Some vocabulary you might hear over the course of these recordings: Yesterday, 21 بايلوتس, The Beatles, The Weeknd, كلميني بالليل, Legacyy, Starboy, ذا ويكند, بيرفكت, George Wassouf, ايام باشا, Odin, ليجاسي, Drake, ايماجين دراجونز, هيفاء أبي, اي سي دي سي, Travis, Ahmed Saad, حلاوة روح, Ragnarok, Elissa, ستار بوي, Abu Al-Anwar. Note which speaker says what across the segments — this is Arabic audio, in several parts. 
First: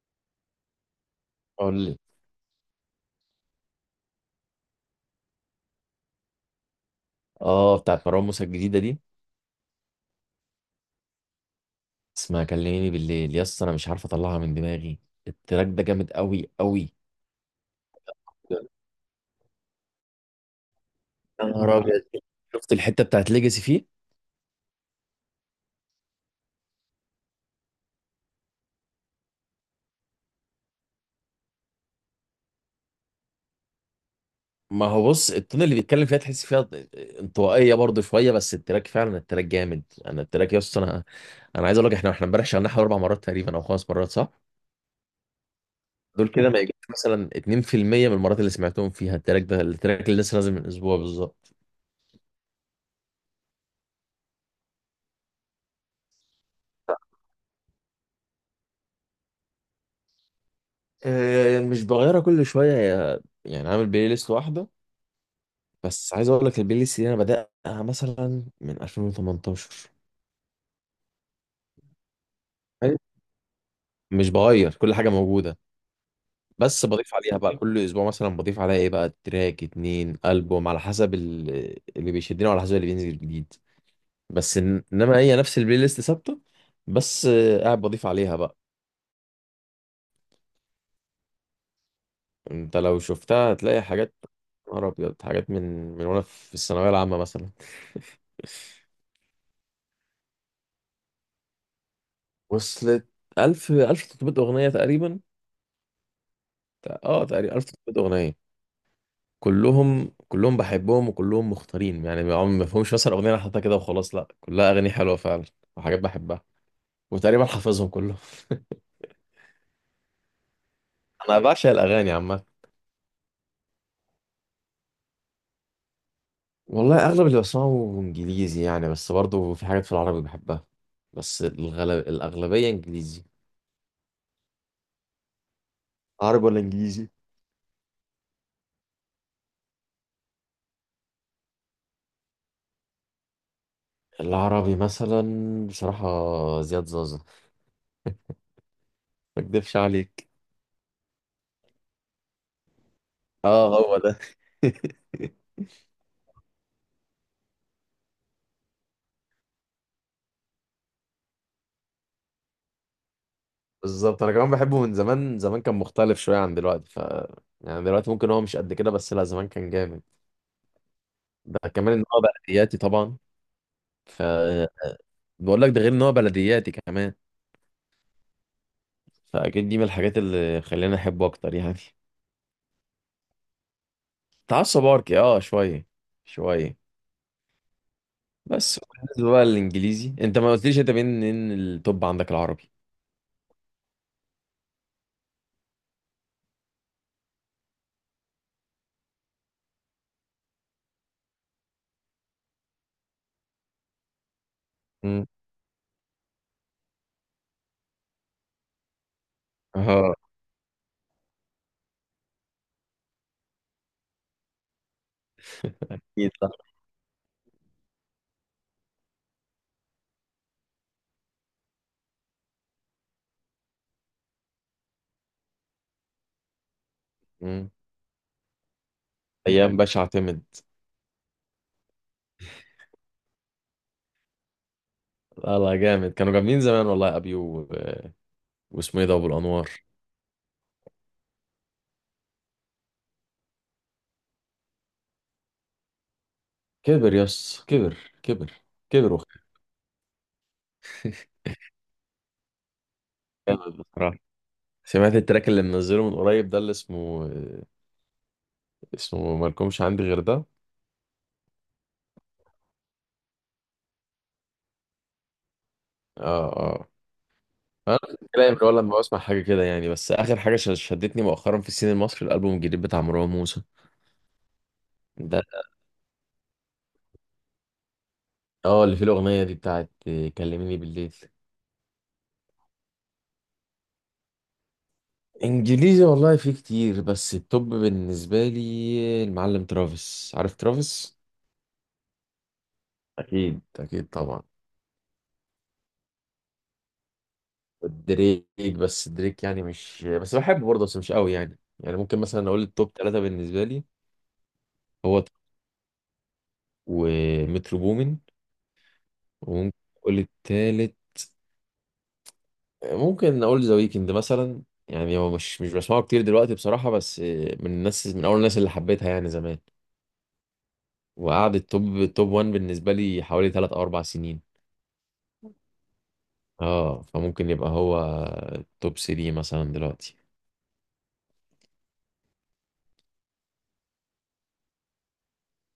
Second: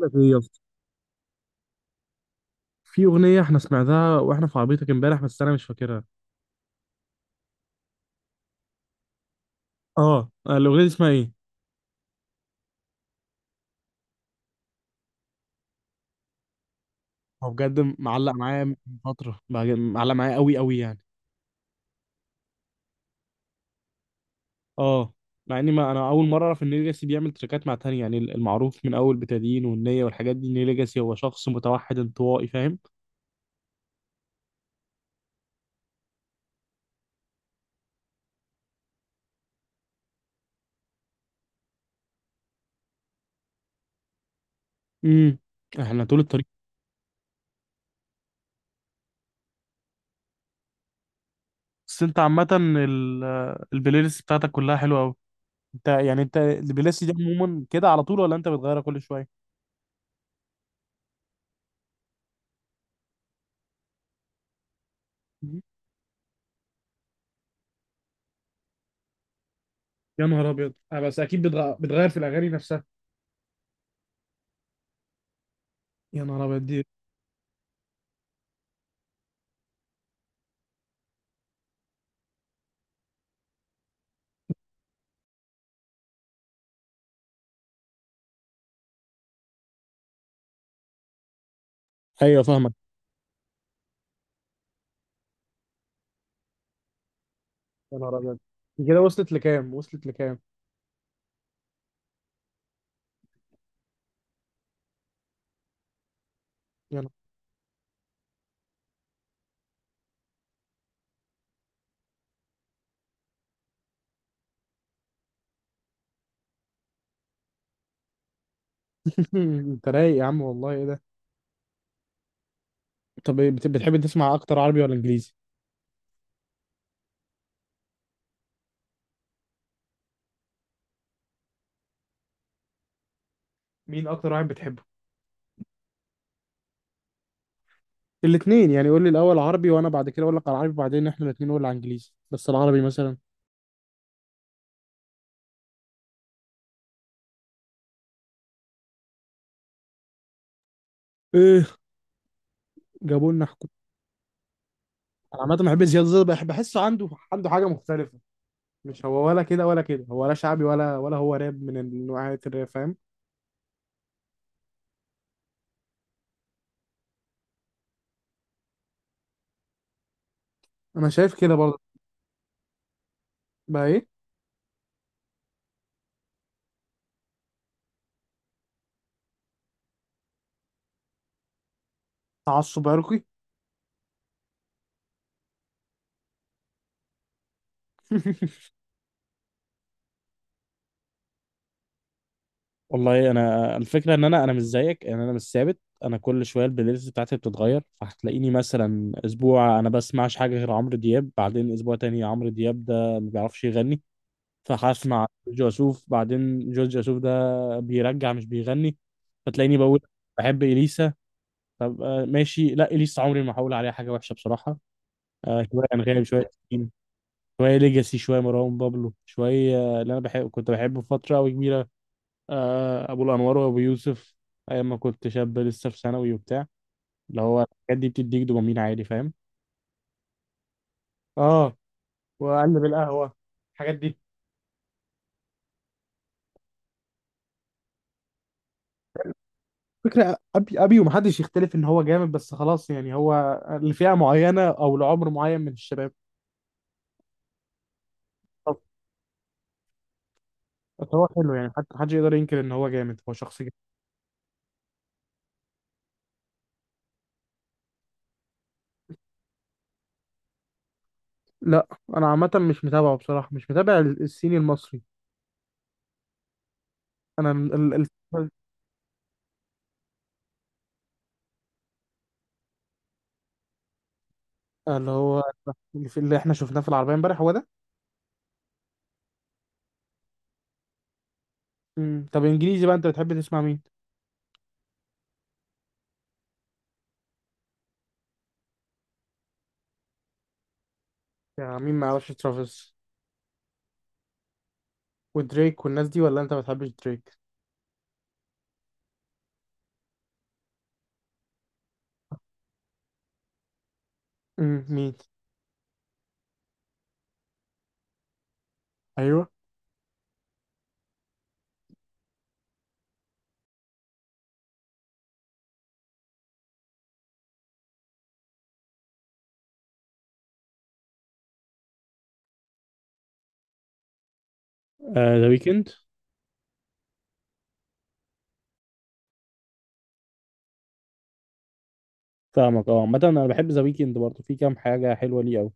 Speaker 1: لك ايه يا اسطى؟
Speaker 2: قول لي.
Speaker 1: في اغنيه احنا سمعناها واحنا في عربيتك امبارح، بس انا مش فاكرها.
Speaker 2: اه، بتاعت مروان موسى الجديدة دي
Speaker 1: اه الاغنيه دي اسمها ايه؟
Speaker 2: اسمها كلميني بالليل يا اسطى، انا مش عارف اطلعها من دماغي. التراك ده جامد قوي قوي.
Speaker 1: هو بجد معلق
Speaker 2: يا
Speaker 1: معايا من فتره، معلق معايا قوي قوي يعني.
Speaker 2: نهار ابيض، شفت الحتة بتاعت ليجاسي فيه.
Speaker 1: اه، مع اني ما انا اول مره اعرف ان ليجاسي بيعمل تراكات مع تاني، يعني المعروف من اول بتادين والنيه والحاجات دي ان ليجاسي هو شخص متوحد انطوائي، فاهم؟
Speaker 2: ما هو بص، التون اللي بيتكلم فيها تحس فيها انطوائية برضه شوية، بس التراك فعلا، التراك جامد انا التراك يا اسطى انا انا عايز اقول لك احنا امبارح شغلناه حوالي اربع مرات تقريبا او خمس مرات، صح؟
Speaker 1: امم احنا طول
Speaker 2: دول
Speaker 1: الطريق.
Speaker 2: كده ما يجيش مثلا 2% من المرات اللي سمعتهم فيها. التراك ده، التراك اللي لسه نازل من اسبوع بالظبط.
Speaker 1: بس انت عامه البلاي ليست بتاعتك كلها حلوه قوي. انت يعني انت البلاي ليست دي عموما كده على طول، ولا انت بتغيرها كل شويه؟
Speaker 2: مش بغيرها كل شويه، يعني عامل بلاي ليست واحده. بس عايز اقول لك البلاي ليست دي انا بدأها مثلا من 2018.
Speaker 1: يا نهار ابيض، آه، بس اكيد بتغير في الاغاني نفسها.
Speaker 2: أيوة، مش بغير كل حاجة موجودة،
Speaker 1: يا نهار ابيض دي.
Speaker 2: بس بضيف عليها بقى كل اسبوع، مثلا بضيف عليها ايه بقى، تراك، اتنين، ألبوم، على حسب اللي بيشدني وعلى حسب اللي بينزل جديد. بس انما هي نفس البلاي ليست ثابتة. بس قاعد بضيف عليها بقى.
Speaker 1: ايوه فاهمك.
Speaker 2: انت لو شفتها هتلاقي حاجات، يا نهار ابيض، حاجات من وانا في الثانوية العامة مثلا.
Speaker 1: يا نهار ابيض، دي كده وصلت لكام؟ وصلت لكام؟
Speaker 2: وصلت 1000، 1300 أغنية تقريبا.
Speaker 1: يا نهار.
Speaker 2: اه تقريبا 1300 أغنية. كلهم بحبهم، وكلهم مختارين. يعني ما فيهمش مثلا اغنيه انا حاططها كده وخلاص، لا، كلها اغاني حلوه فعلا وحاجات بحبها، وتقريبا حافظهم كلهم.
Speaker 1: انت رايق يا عم، والله ايه ده؟
Speaker 2: انا بعشق الاغاني عامه.
Speaker 1: طب إيه، بتحب تسمع اكتر عربي ولا انجليزي؟
Speaker 2: والله اغلب اللي بسمعه انجليزي، يعني بس برضه في حاجات في العربي بحبها. بس الغلب، الاغلبيه انجليزي.
Speaker 1: مين اكتر واحد بتحبه؟
Speaker 2: عربي ولا انجليزي؟
Speaker 1: الاثنين يعني، قول لي الاول عربي، وانا بعد كده اقول لك على العربي، وبعدين احنا الاثنين نقول على انجليزي. بس العربي مثلا؟
Speaker 2: العربي مثلا، بصراحه، زياد زازا. ما اكدبش عليك،
Speaker 1: ايه، جابوا لنا
Speaker 2: اه
Speaker 1: حكومه.
Speaker 2: هو ده.
Speaker 1: انا عامه بحب زياد زازا، بحب بحسه عنده عنده حاجه مختلفه. مش هو ولا كده ولا كده، هو ولا شعبي، ولا ولا هو راب من نوعية الراب، فاهم؟
Speaker 2: بالظبط، انا كمان بحبه من زمان. زمان كان مختلف شويه عن دلوقتي، ف يعني دلوقتي ممكن هو مش قد كده، بس لا، زمان كان جامد.
Speaker 1: انا شايف كده
Speaker 2: ده
Speaker 1: برضه.
Speaker 2: كمان ان هو بلدياتي طبعا.
Speaker 1: بقى ايه؟
Speaker 2: ف بقول لك، ده غير ان هو بلدياتي كمان، فاكيد دي من الحاجات اللي خلاني احبه اكتر يعني.
Speaker 1: تعصب عرقي.
Speaker 2: تعصب اركي، اه شويه، شويه. بس بالنسبه بقى للانجليزي، انت ما قلتليش انت مين التوب عندك العربي.
Speaker 1: والله انا الفكره ان انا مش زيك، ان انا مش ثابت. انا كل شويه البلاي ليست بتاعتي بتتغير، فهتلاقيني مثلا اسبوع انا بسمعش حاجه غير عمرو دياب، بعدين اسبوع تاني عمرو دياب ده ما بيعرفش يغني، فهسمع
Speaker 2: امم.
Speaker 1: جورج وسوف. بعدين جورج وسوف ده بيرجع مش بيغني، فتلاقيني بقول
Speaker 2: اه،
Speaker 1: بحب اليسا. طب آه، ماشي. لا، اليسا عمري ما هقول عليها حاجه وحشه بصراحه. آه، شويه انغام،
Speaker 2: اكيد
Speaker 1: شويه
Speaker 2: صح.
Speaker 1: شيرين، شويه ليجاسي، شويه مروان بابلو، شويه آه، اللي انا بحب كنت بحبه فتره قوي كبيره، آه، ابو الانوار وابو يوسف، ايام ما كنت شاب لسه في ثانوي وبتاع. اللي هو
Speaker 2: امم.
Speaker 1: الحاجات دي بتديك دوبامين عالي، فاهم؟
Speaker 2: ايام باشا اعتمد.
Speaker 1: اه، واقلب القهوه، الحاجات دي.
Speaker 2: لا لا جامد، كانوا جامدين زمان والله، ابيو و... واسمه ايه ده، ابو الانوار.
Speaker 1: فكرة أبي ومحدش يختلف إن هو جامد، بس خلاص يعني هو لفئة معينة أو لعمر معين من الشباب.
Speaker 2: كبر يس كبر، كبر،
Speaker 1: طب
Speaker 2: كبر وخ-
Speaker 1: بس هو حلو يعني، حتى محدش يقدر ينكر إن هو جامد، هو شخص جامد.
Speaker 2: جامد بصراحة. سمعت التراك اللي منزله من قريب ده، اللي اسمه مالكمش عندي غير ده.
Speaker 1: لا، أنا عامة مش متابعه، بصراحة مش متابع الصيني المصري.
Speaker 2: اه اه،
Speaker 1: أنا
Speaker 2: انا
Speaker 1: ال-
Speaker 2: كلام ولا لما بسمع حاجه كده يعني. بس اخر حاجه شدتني مؤخرا في السين المصري، الالبوم الجديد بتاع مروان موسى
Speaker 1: اللي هو
Speaker 2: ده.
Speaker 1: اللي إحنا شفناه في العربية إمبارح هو ده.
Speaker 2: اه، اللي فيه الاغنيه دي بتاعت كلميني بالليل.
Speaker 1: مم. طب إنجليزي بقى، أنت بتحب تسمع مين؟
Speaker 2: انجليزي والله في كتير، بس التوب بالنسبه لي المعلم ترافيس، عارف ترافيس؟
Speaker 1: يعني مين ما يعرفش ترافيس؟
Speaker 2: اكيد اكيد طبعا.
Speaker 1: ودريك والناس دي، ولا انت ما بتحبش دريك؟
Speaker 2: دريك، بس دريك يعني مش بس بحبه برضه، بس مش قوي يعني ممكن مثلا اقول التوب ثلاثة بالنسبة لي.
Speaker 1: امم، مين؟
Speaker 2: هو ت- ومترو بومن،
Speaker 1: ايوه.
Speaker 2: وممكن اقول التالت، ممكن اقول ذا ويكند مثلا. يعني هو مش بسمعه كتير دلوقتي بصراحة، بس من الناس، من اول الناس اللي حبيتها يعني زمان. وقعد التوب، توب 1 بالنسبة لي حوالي 3 او 4 سنين.
Speaker 1: ذا ويكند؟
Speaker 2: اه، فممكن يبقى هو توب 3 مثلا دلوقتي.
Speaker 1: فاهمك. اه عامة انا بحب ذا ويكند برضه، في كام حاجة حلوة ليه قوي.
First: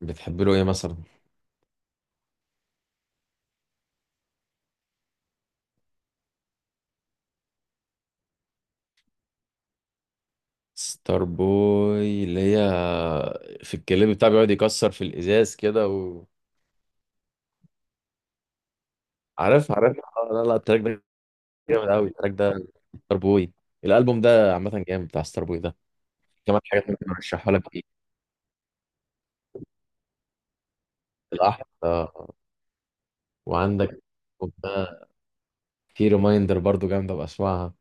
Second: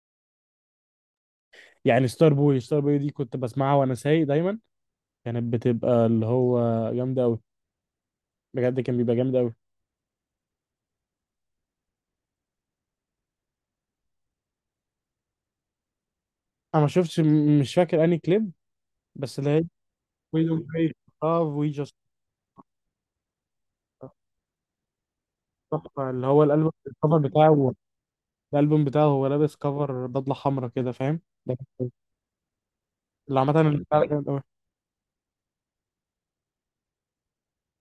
Speaker 2: بتحب له ايه مثلا؟
Speaker 1: يعني ستار بوي، ستار بوي دي كنت بسمعها وانا سايق دايما، كانت بتبقى اللي هو جامدة قوي. بجد كان بيبقى جامد قوي.
Speaker 2: ستار بوي اللي هي في الكليب بتاعه بيقعد يكسر في الازاز كده و...
Speaker 1: انا ما شفتش، مش فاكر انهي كليب. بس اللي هي
Speaker 2: عارف عارف، آه،
Speaker 1: وي
Speaker 2: لا لا،
Speaker 1: دونت
Speaker 2: التراك
Speaker 1: كري.
Speaker 2: ده
Speaker 1: اه وي
Speaker 2: جامد
Speaker 1: جاست.
Speaker 2: قوي، التراك ده ستار بوي. الالبوم ده عامه جامد، بتاع ستار بوي ده.
Speaker 1: تحفة اللي هو
Speaker 2: كمان
Speaker 1: الالبوم
Speaker 2: حاجات ممكن
Speaker 1: الكفر
Speaker 2: ارشحها
Speaker 1: بتاعه.
Speaker 2: لك، ايه؟
Speaker 1: الالبوم بتاعه هو لابس كفر بدلة حمراء كده، فاهم؟ ده
Speaker 2: الاحمر، آه.
Speaker 1: اللي عامة اللي
Speaker 2: وعندك
Speaker 1: بتاعه جامد قوي.
Speaker 2: ده، في ريمايندر برضو جامده بسمعها.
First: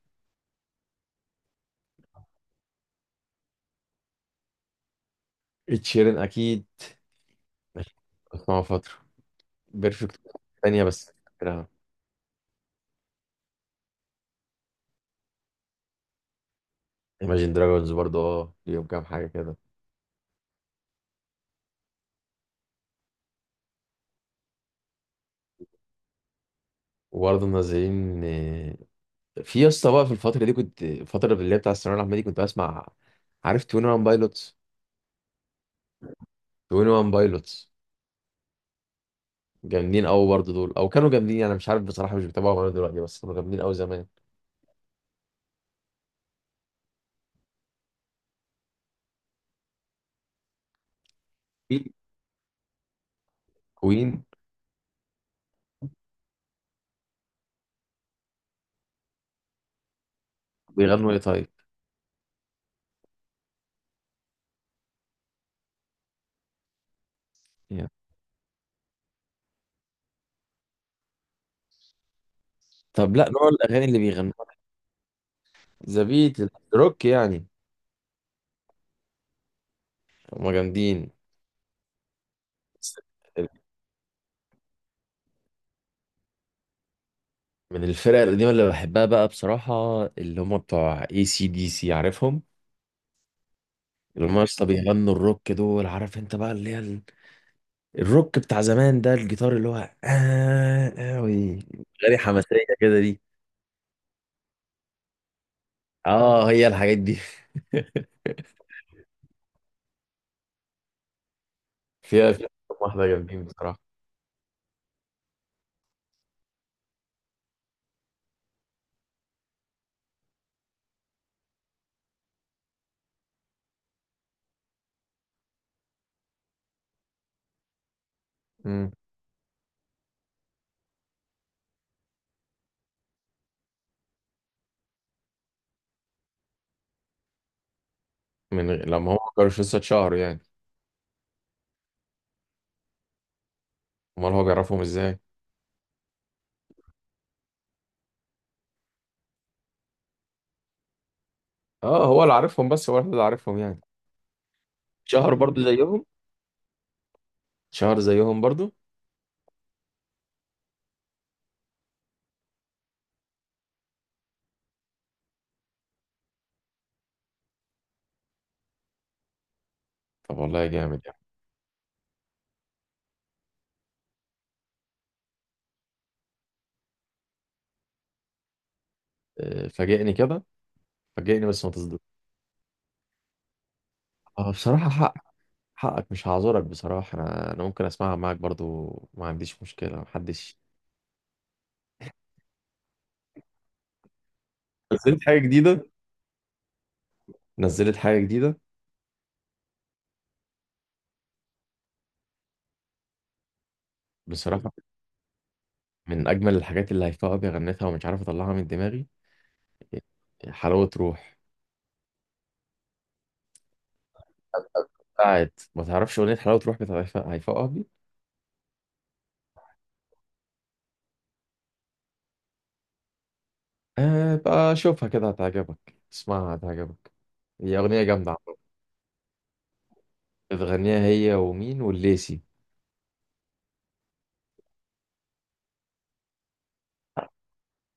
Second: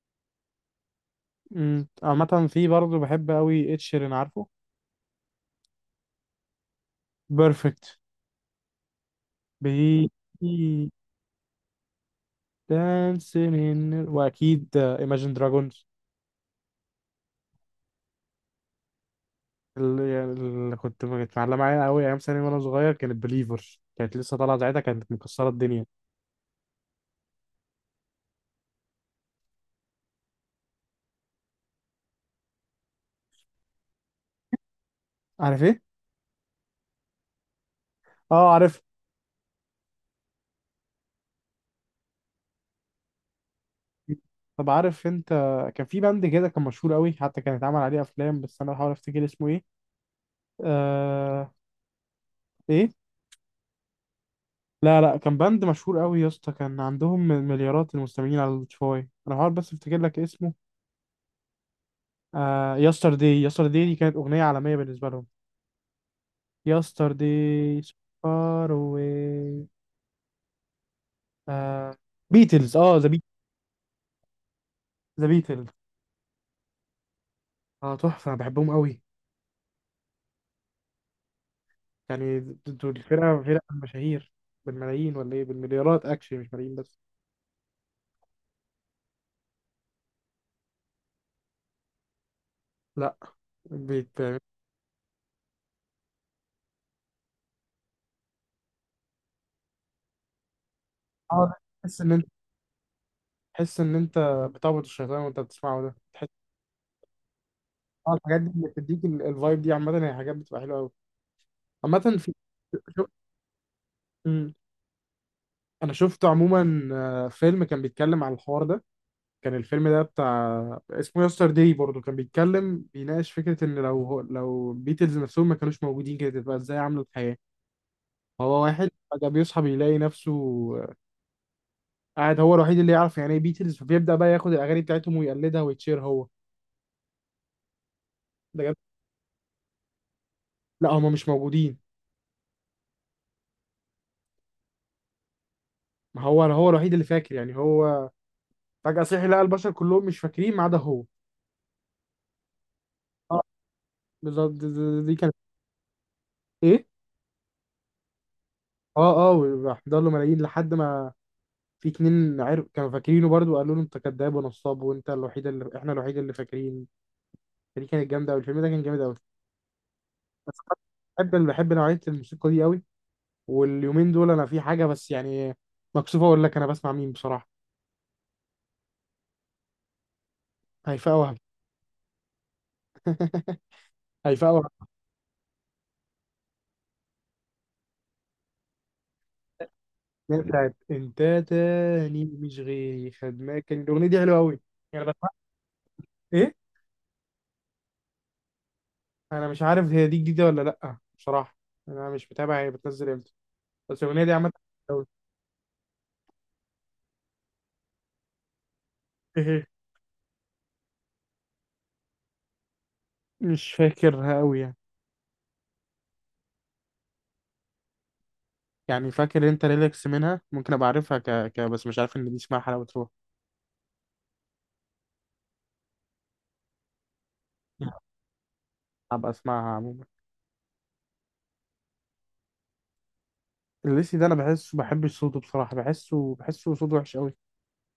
Speaker 1: امم، عامة في برضه بحب قوي ed sheeran، عارفه؟
Speaker 2: اتشيرن اكيد،
Speaker 1: بيرفكت.
Speaker 2: بسمعه فتره.
Speaker 1: بي
Speaker 2: بيرفكت تانية بس.
Speaker 1: دانسين ان. واكيد ايماجين دراجونز.
Speaker 2: ايماجين دراجونز برضو، اه ليهم كام حاجه كده.
Speaker 1: اللي, يعني اللي كنت كانت معلقه معايا قوي ايام ثانوي وانا صغير كانت بليفر، كانت لسه طالعه ساعتها، كانت مكسره الدنيا.
Speaker 2: وبرضه منزلين. في يا اسطى، بقى في الفترة دي كنت، الفترة اللي هي بتاع الثانوية العامة دي، كنت بسمع، عارف 21 بايلوتس؟
Speaker 1: عارف ايه؟
Speaker 2: 21 بايلوتس
Speaker 1: اه عارف.
Speaker 2: جامدين قوي برضه دول، او كانوا جامدين. انا مش عارف بصراحة، مش بتابعهم انا دلوقتي، بس كانوا جامدين قوي زمان.
Speaker 1: طب عارف انت، كان في باند كده كان مشهور قوي حتى كان اتعمل عليه افلام، بس انا بحاول افتكر اسمه ايه. آه...
Speaker 2: في
Speaker 1: ايه؟
Speaker 2: كوين.
Speaker 1: لا لا، كان باند مشهور قوي يا اسطى، كان عندهم مليارات المستمعين على سبوتيفاي. انا هحاول بس افتكر لك اسمه.
Speaker 2: بيغنوا ايه طيب؟
Speaker 1: آه، يسترداي، يسترداي دي كانت اغنيه عالميه بالنسبه لهم. يسترداي،
Speaker 2: يعني.
Speaker 1: فار اواي. آه، بيتلز، اه ذا
Speaker 2: طب
Speaker 1: بيتلز.
Speaker 2: لا، نوع الاغاني اللي بيغنوها
Speaker 1: ذا بيتلز،
Speaker 2: ذا بيت، الروك يعني.
Speaker 1: اه تحفه، انا بحبهم قوي.
Speaker 2: هما جامدين.
Speaker 1: يعني
Speaker 2: بس
Speaker 1: دول الفرقه فرقه مشاهير بالملايين، ولا ايه بالمليارات اكشلي، مش ملايين بس.
Speaker 2: من الفرق القديمة اللي بحبها بقى بصراحة، اللي هم بتوع اي سي دي سي، عارفهم؟
Speaker 1: لا، بيت.
Speaker 2: اللي هم يا اسطى بيغنوا الروك، دول عارف انت بقى، اللي هي الروك بتاع زمان ده، الجيتار اللي هو آه
Speaker 1: اه
Speaker 2: أوي،
Speaker 1: تحس ان
Speaker 2: غني
Speaker 1: انت،
Speaker 2: حماسية كده دي.
Speaker 1: تحس ان انت بتعبد الشيطان وانت بتسمعه ده.
Speaker 2: اه هي الحاجات دي.
Speaker 1: اه الحاجات دي اللي بتديك الفايب دي، عامة هي حاجات بتبقى حلوة أوي. عامة
Speaker 2: فيها
Speaker 1: في
Speaker 2: فيها كام
Speaker 1: شو...
Speaker 2: واحدة جامدين بصراحة.
Speaker 1: مم. أنا شفت عموما آه، فيلم كان بيتكلم على الحوار ده، كان الفيلم ده بتاع، اسمه يستر داي برضه، كان بيتكلم بيناقش فكرة إن لو لو بيتلز نفسهم ما كانوش موجودين كانت هتبقى إزاي عاملة الحياة. هو واحد
Speaker 2: مم.
Speaker 1: فجأة بيصحى بيلاقي نفسه آه، قاعد هو الوحيد اللي يعرف يعني إيه بيتلز، فبيبدأ بقى ياخد الأغاني بتاعتهم ويقلدها ويتشير هو. ده جد.
Speaker 2: لما هم كانوش لسه اتشهروا يعني.
Speaker 1: لا، هما مش موجودين.
Speaker 2: امال هو بيعرفهم ازاي؟
Speaker 1: ما هو هو الوحيد اللي فاكر يعني، هو فجأة صحي لقى البشر كلهم مش فاكرين ما عدا هو.
Speaker 2: اه هو اللي عارفهم، بس هو الوحيد اللي
Speaker 1: اه
Speaker 2: عارفهم يعني.
Speaker 1: بالظبط. دي
Speaker 2: شهر
Speaker 1: كانت.
Speaker 2: برضو زيهم.
Speaker 1: ايه؟
Speaker 2: شهر زيهم برضو.
Speaker 1: اه اه، وراح له ملايين لحد ما في اتنين عرف كانوا فاكرينه برضو، قالوا له انت كذاب ونصاب، وانت الوحيد اللي احنا الوحيد اللي فاكرين. فدي كانت جامده قوي، الفيلم ده كان جامد قوي.
Speaker 2: طب
Speaker 1: بس
Speaker 2: والله
Speaker 1: أنا
Speaker 2: جامد يعني.
Speaker 1: بحب بحب نوعيه الموسيقى دي قوي. واليومين دول انا في حاجه، بس يعني مكسوفه اقول لك انا بسمع مين بصراحه.
Speaker 2: آه، فاجئني كده،
Speaker 1: هيفاء وهبي.
Speaker 2: فاجئني بس ما تصدق.
Speaker 1: هيفاء
Speaker 2: اه
Speaker 1: وهبي
Speaker 2: بصراحة، حقك مش هعذرك بصراحة. انا انا ممكن اسمعها معاك برضو، ما عنديش مشكلة
Speaker 1: اللي هي
Speaker 2: محدش.
Speaker 1: بتاعت انت تاني مش غيري خدناك، كان الاغنيه دي حلوه قوي. يعني
Speaker 2: نزلت
Speaker 1: بسمع،
Speaker 2: حاجة جديدة؟ نزلت حاجة جديدة
Speaker 1: انا مش عارف هي دي جديده ولا لا بصراحه، انا مش متابع هي بتنزل امتى، بس الاغنيه دي عامه
Speaker 2: بصراحة
Speaker 1: أوي.
Speaker 2: من أجمل الحاجات اللي هيفاء أبي غنتها، ومش عارف أطلعها من دماغي.
Speaker 1: إيه هي؟
Speaker 2: حلاوة روح.
Speaker 1: مش فاكرها قوي يعني.
Speaker 2: بتاعت، ما تعرفش أغنية حلاوة روح بتاعت هيفاء أبي.
Speaker 1: يعني فاكر انت ريلاكس منها، ممكن ابقى عارفها ك... ك... بس مش عارف ان دي اسمها حلاوه روح.
Speaker 2: آه بقى شوفها كده، هتعجبك، اسمعها هتعجبك. هي أغنية جامدة عامة.
Speaker 1: هبقى اسمعها عموما.
Speaker 2: بتغنيها هي ومين، والليسي.
Speaker 1: الليسي ده انا بحسه بحبش صوته بصراحه، بحسه بحسه صوته وحش قوي.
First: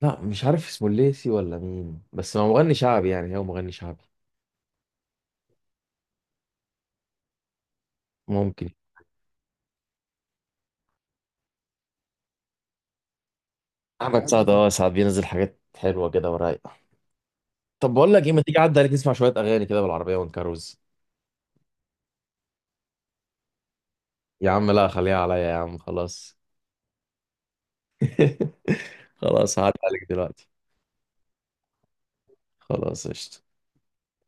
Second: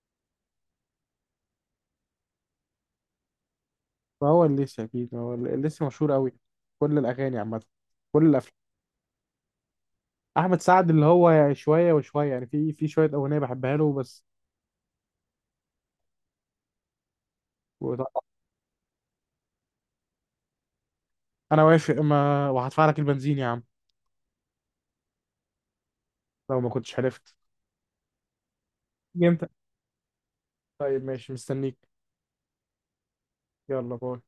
Speaker 2: لا مش عارف اسمه الليسي ولا مين، بس هو مغني شعبي يعني، هو مغني شعبي.
Speaker 1: فهو الليسي، اكيد هو الليسي مشهور قوي. كل الاغاني عامه، كل الافلام.
Speaker 2: ممكن.
Speaker 1: احمد سعد اللي هو يعني شويه وشويه يعني، في شويه اغنيه بحبها له بس.
Speaker 2: أحمد سعد، أه ساعات بينزل حاجات حلوة كده ورايقة. طب بقول
Speaker 1: وط-
Speaker 2: لك إيه، ما تيجي عدى عليك نسمع شوية أغاني كده بالعربية ونكروز.
Speaker 1: انا وافق، ما وهدفع لك البنزين يا عم
Speaker 2: يا عم لا خليها عليا يا عم، خلاص.
Speaker 1: لو ما كنتش عرفت. امتى؟
Speaker 2: خلاص هعدي عليك دلوقتي.
Speaker 1: طيب ماشي مستنيك.
Speaker 2: خلاص قشطة.
Speaker 1: يلا، باي.